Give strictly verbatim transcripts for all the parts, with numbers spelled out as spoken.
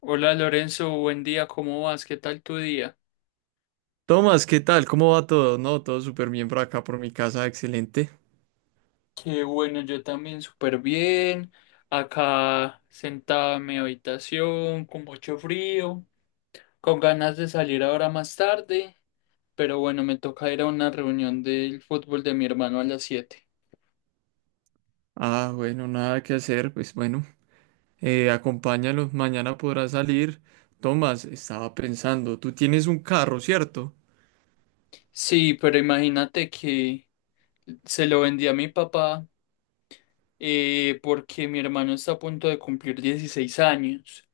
Hola Lorenzo, buen día, ¿cómo vas? ¿Qué tal tu día? Tomás, ¿qué tal? ¿Cómo va todo? No, todo súper bien por acá, por mi casa, excelente. Qué bueno, yo también súper bien. Acá sentado en mi habitación, con mucho frío, con ganas de salir ahora más tarde, pero bueno, me toca ir a una reunión del fútbol de mi hermano a las siete. Ah, bueno, nada que hacer, pues bueno, eh, acompáñalo, mañana podrá salir. Tomás, estaba pensando, tú tienes un carro, ¿cierto? Sí, pero imagínate que se lo vendí a mi papá eh, porque mi hermano está a punto de cumplir dieciséis años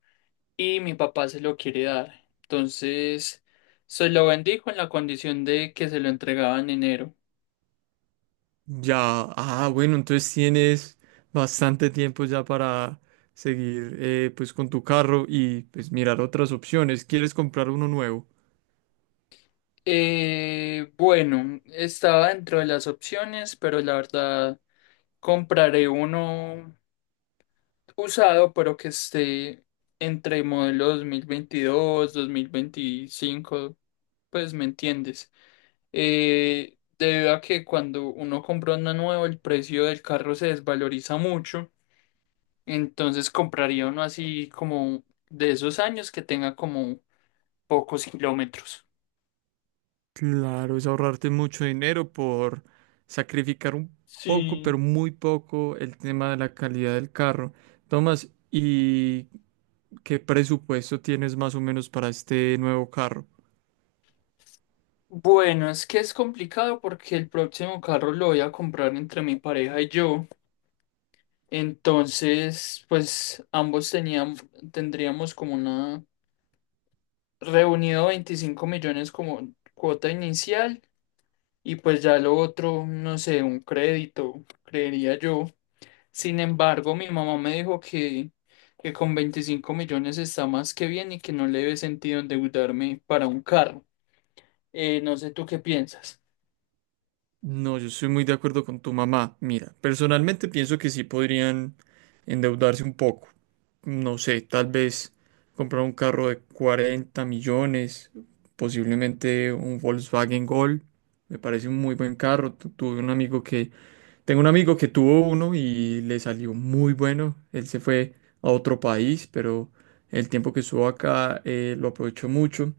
y mi papá se lo quiere dar. Entonces, se lo bendijo en la condición de que se lo entregaba en enero. Ya, ah, bueno, entonces tienes bastante tiempo ya para seguir, eh, pues con tu carro y pues mirar otras opciones. ¿Quieres comprar uno nuevo? Eh, bueno, estaba dentro de las opciones, pero la verdad compraré uno usado, pero que esté entre modelo dos mil veintidós, dos mil veinticinco, pues me entiendes. Eh, debido a que cuando uno compra uno nuevo, el precio del carro se desvaloriza mucho. Entonces compraría uno así como de esos años que tenga como pocos kilómetros. Claro, es ahorrarte mucho dinero por sacrificar un poco, Sí. pero muy poco, el tema de la calidad del carro. Tomás, ¿y qué presupuesto tienes más o menos para este nuevo carro? Bueno, es que es complicado porque el próximo carro lo voy a comprar entre mi pareja y yo. Entonces, pues ambos teníamos, tendríamos como una reunido veinticinco millones como cuota inicial y pues ya lo otro, no sé, un crédito, creería yo. Sin embargo, mi mamá me dijo que, que con veinticinco millones está más que bien y que no le ve sentido endeudarme para un carro. Eh, no sé tú qué piensas. No, yo estoy muy de acuerdo con tu mamá. Mira, personalmente pienso que sí podrían endeudarse un poco. No sé, tal vez comprar un carro de cuarenta millones, posiblemente un Volkswagen Gol. Me parece un muy buen carro. Tu- Tuve un amigo que Tengo un amigo que tuvo uno y le salió muy bueno. Él se fue a otro país, pero el tiempo que estuvo acá eh, lo aprovechó mucho.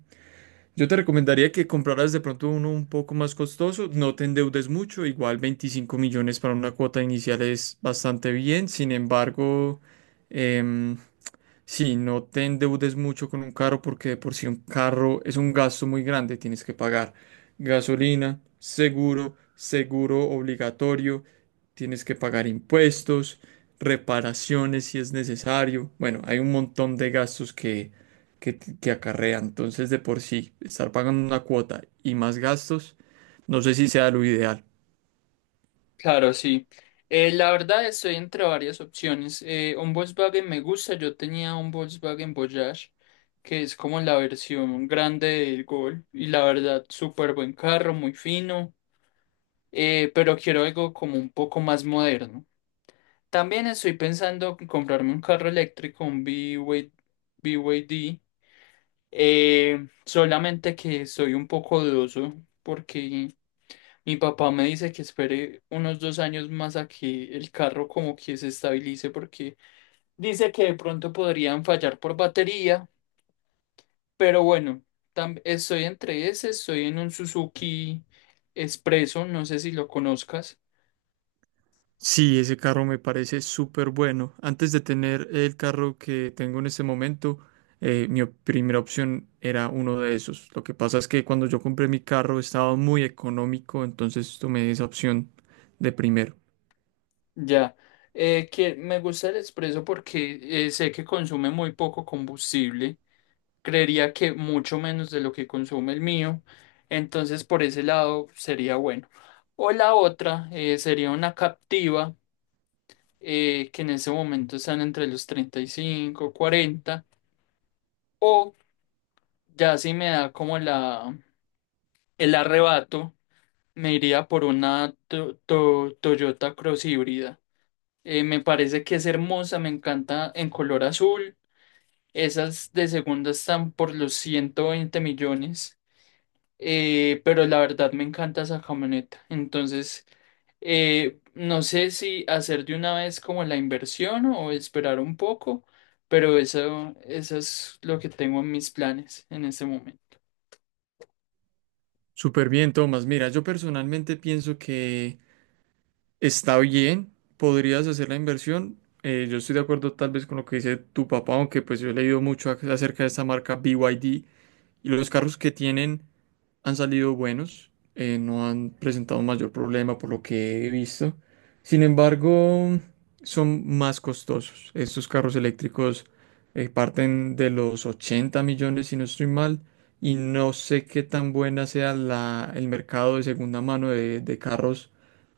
Yo te recomendaría que compraras de pronto uno un poco más costoso, no te endeudes mucho, igual veinticinco millones para una cuota inicial es bastante bien, sin embargo, em, sí, no te endeudes mucho con un carro porque de por sí un carro es un gasto muy grande, tienes que pagar gasolina, seguro, seguro obligatorio, tienes que pagar impuestos, reparaciones si es necesario. Bueno, hay un montón de gastos que, que, t- que acarrea. Entonces, de por sí, estar pagando una cuota y más gastos, no sé si sea lo ideal. Claro, sí. Eh, la verdad estoy entre varias opciones. Eh, un Volkswagen me gusta. Yo tenía un Volkswagen Voyage, que es como la versión grande del Gol. Y la verdad, súper buen carro, muy fino. Eh, pero quiero algo como un poco más moderno. También estoy pensando en comprarme un carro eléctrico, un BY B Y D, eh, solamente que soy un poco dudoso porque mi papá me dice que espere unos dos años más a que el carro como que se estabilice porque dice que de pronto podrían fallar por batería, pero bueno, tam- estoy entre ese, estoy en un Suzuki Expreso, no sé si lo conozcas. Sí, ese carro me parece súper bueno. Antes de tener el carro que tengo en este momento, eh, mi op- primera opción era uno de esos. Lo que pasa es que cuando yo compré mi carro estaba muy económico, entonces tomé esa opción de primero. Ya, eh, que me gusta el expreso porque eh, sé que consume muy poco combustible, creería que mucho menos de lo que consume el mío, entonces por ese lado sería bueno. O la otra eh, sería una Captiva eh, que en ese momento están entre los treinta y cinco, cuarenta o ya si me da como la, el arrebato, me iría por una to- to- Toyota Cross híbrida. Eh, me parece que es hermosa, me encanta en color azul. Esas de segunda están por los ciento veinte millones, eh, pero la verdad me encanta esa camioneta. Entonces, eh, no sé si hacer de una vez como la inversión o esperar un poco, pero eso, eso es lo que tengo en mis planes en este momento. Súper bien, Tomás. Mira, yo personalmente pienso que está bien, podrías hacer la inversión. Eh, yo estoy de acuerdo tal vez con lo que dice tu papá, aunque pues yo he leído mucho ac- acerca de esta marca B Y D y los carros que tienen han salido buenos, eh, no han presentado mayor problema por lo que he visto. Sin embargo, son más costosos. Estos carros eléctricos eh, parten de los ochenta millones, si no estoy mal, y no sé qué tan buena sea la, el mercado de segunda mano de, de carros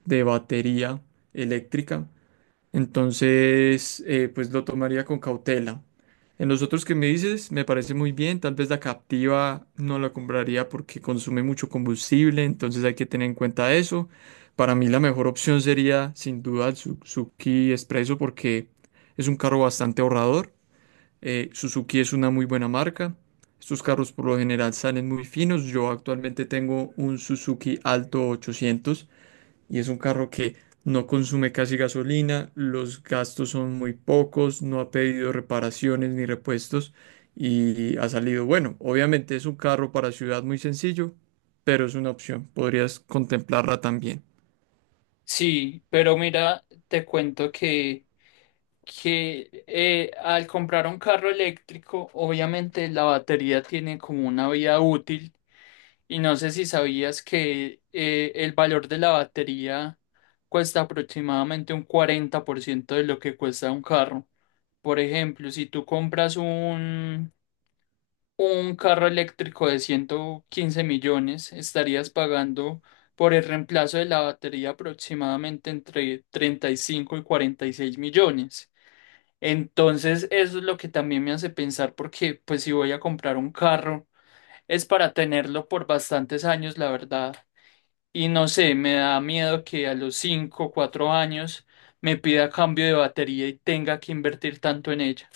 de batería eléctrica. Entonces, eh, pues lo tomaría con cautela. En los otros que me dices, me parece muy bien. Tal vez la Captiva no la compraría porque consume mucho combustible, entonces hay que tener en cuenta eso. Para mí la mejor opción sería sin duda el Suzuki Expresso porque es un carro bastante ahorrador. Eh, Suzuki es una muy buena marca. Estos carros por lo general salen muy finos. Yo actualmente tengo un Suzuki Alto ochocientos y es un carro que no consume casi gasolina, los gastos son muy pocos, no ha pedido reparaciones ni repuestos y ha salido bueno. Obviamente es un carro para ciudad muy sencillo, pero es una opción, podrías contemplarla también. Sí, pero mira, te cuento que, que eh, al comprar un carro eléctrico, obviamente la batería tiene como una vida útil. Y no sé si sabías que eh, el valor de la batería cuesta aproximadamente un cuarenta por ciento de lo que cuesta un carro. Por ejemplo, si tú compras un, un carro eléctrico de ciento quince millones, estarías pagando por el reemplazo de la batería aproximadamente entre treinta y cinco y y cuarenta y seis millones. Entonces, eso es lo que también me hace pensar porque, pues, si voy a comprar un carro, es para tenerlo por bastantes años, la verdad. Y no sé, me da miedo que a los cinco o cuatro años me pida cambio de batería y tenga que invertir tanto en ella.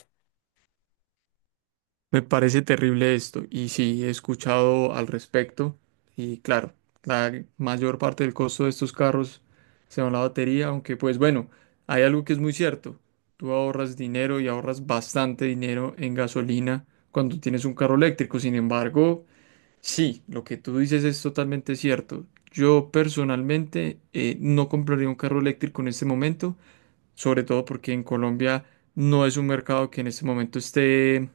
Me parece terrible esto y sí, he escuchado al respecto y claro, la mayor parte del costo de estos carros se va a la batería, aunque pues bueno, hay algo que es muy cierto, tú ahorras dinero y ahorras bastante dinero en gasolina cuando tienes un carro eléctrico, sin embargo, sí, lo que tú dices es totalmente cierto. Yo personalmente eh, no compraría un carro eléctrico en este momento, sobre todo porque en Colombia no es un mercado que en este momento esté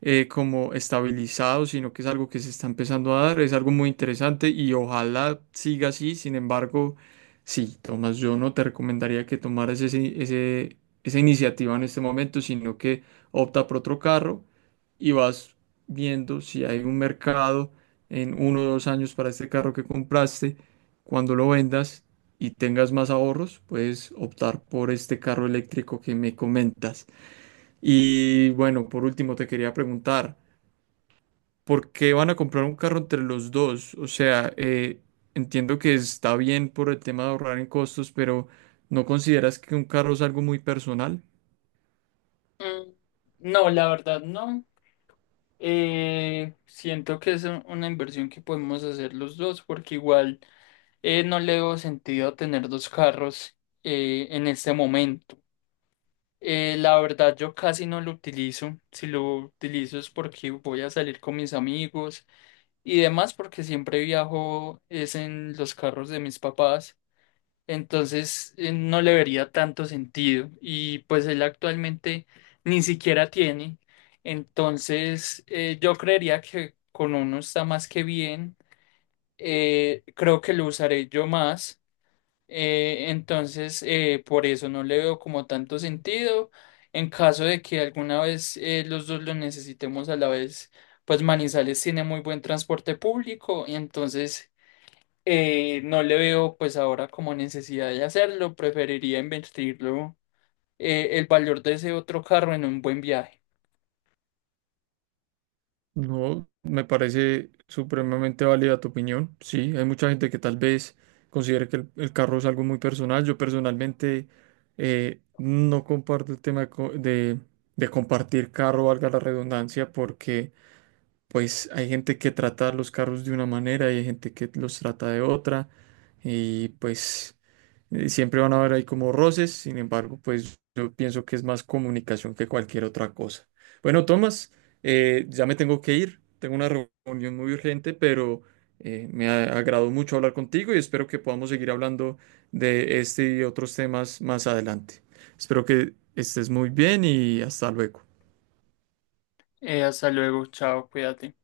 eh, como estabilizado, sino que es algo que se está empezando a dar, es algo muy interesante y ojalá siga así, sin embargo, sí, Tomás, yo no te recomendaría que tomaras ese, ese- esa iniciativa en este momento, sino que opta por otro carro y vas viendo si hay un mercado en uno o dos años para este carro que compraste, cuando lo vendas. Y tengas más ahorros, puedes optar por este carro eléctrico que me comentas. Y bueno, por último te quería preguntar, ¿por qué van a comprar un carro entre los dos? O sea, eh, entiendo que está bien por el tema de ahorrar en costos, pero ¿no consideras que un carro es algo muy personal? Mm, no, la verdad no. Eh, siento que es un- Una inversión que podemos hacer los dos porque igual eh, no le veo sentido tener dos carros eh, en este momento. Eh, la verdad yo casi no lo utilizo. Si lo utilizo es porque voy a salir con mis amigos y demás porque siempre viajo es en los carros de mis papás. Entonces eh, no le vería tanto sentido y pues él actualmente ni siquiera tiene. Entonces eh, yo creería que con uno está más que bien. Eh, creo que lo usaré yo más. Eh, entonces eh, por eso no le veo como tanto sentido. En caso de que alguna vez eh, los dos lo necesitemos a la vez, pues Manizales tiene muy buen transporte público y entonces... Eh, no le veo pues ahora como necesidad de hacerlo, preferiría invertirlo, eh, el valor de ese otro carro, en un buen viaje. No, me parece supremamente válida tu opinión. Sí, hay mucha gente que tal vez considere que el, el carro es algo muy personal. Yo personalmente eh, no comparto el tema de, co- de de compartir carro, valga la redundancia, porque pues hay gente que trata los carros de una manera y hay gente que los trata de otra y pues eh, siempre van a haber ahí como roces, sin embargo, pues yo pienso que es más comunicación que cualquier otra cosa. Bueno, Tomás, eh, ya me tengo que ir, tengo una reunión muy urgente, pero eh, me ha- agradó mucho hablar contigo y espero que podamos seguir hablando de este y otros temas más adelante. Espero que estés muy bien y hasta luego. Eh, hasta luego, chao, cuídate.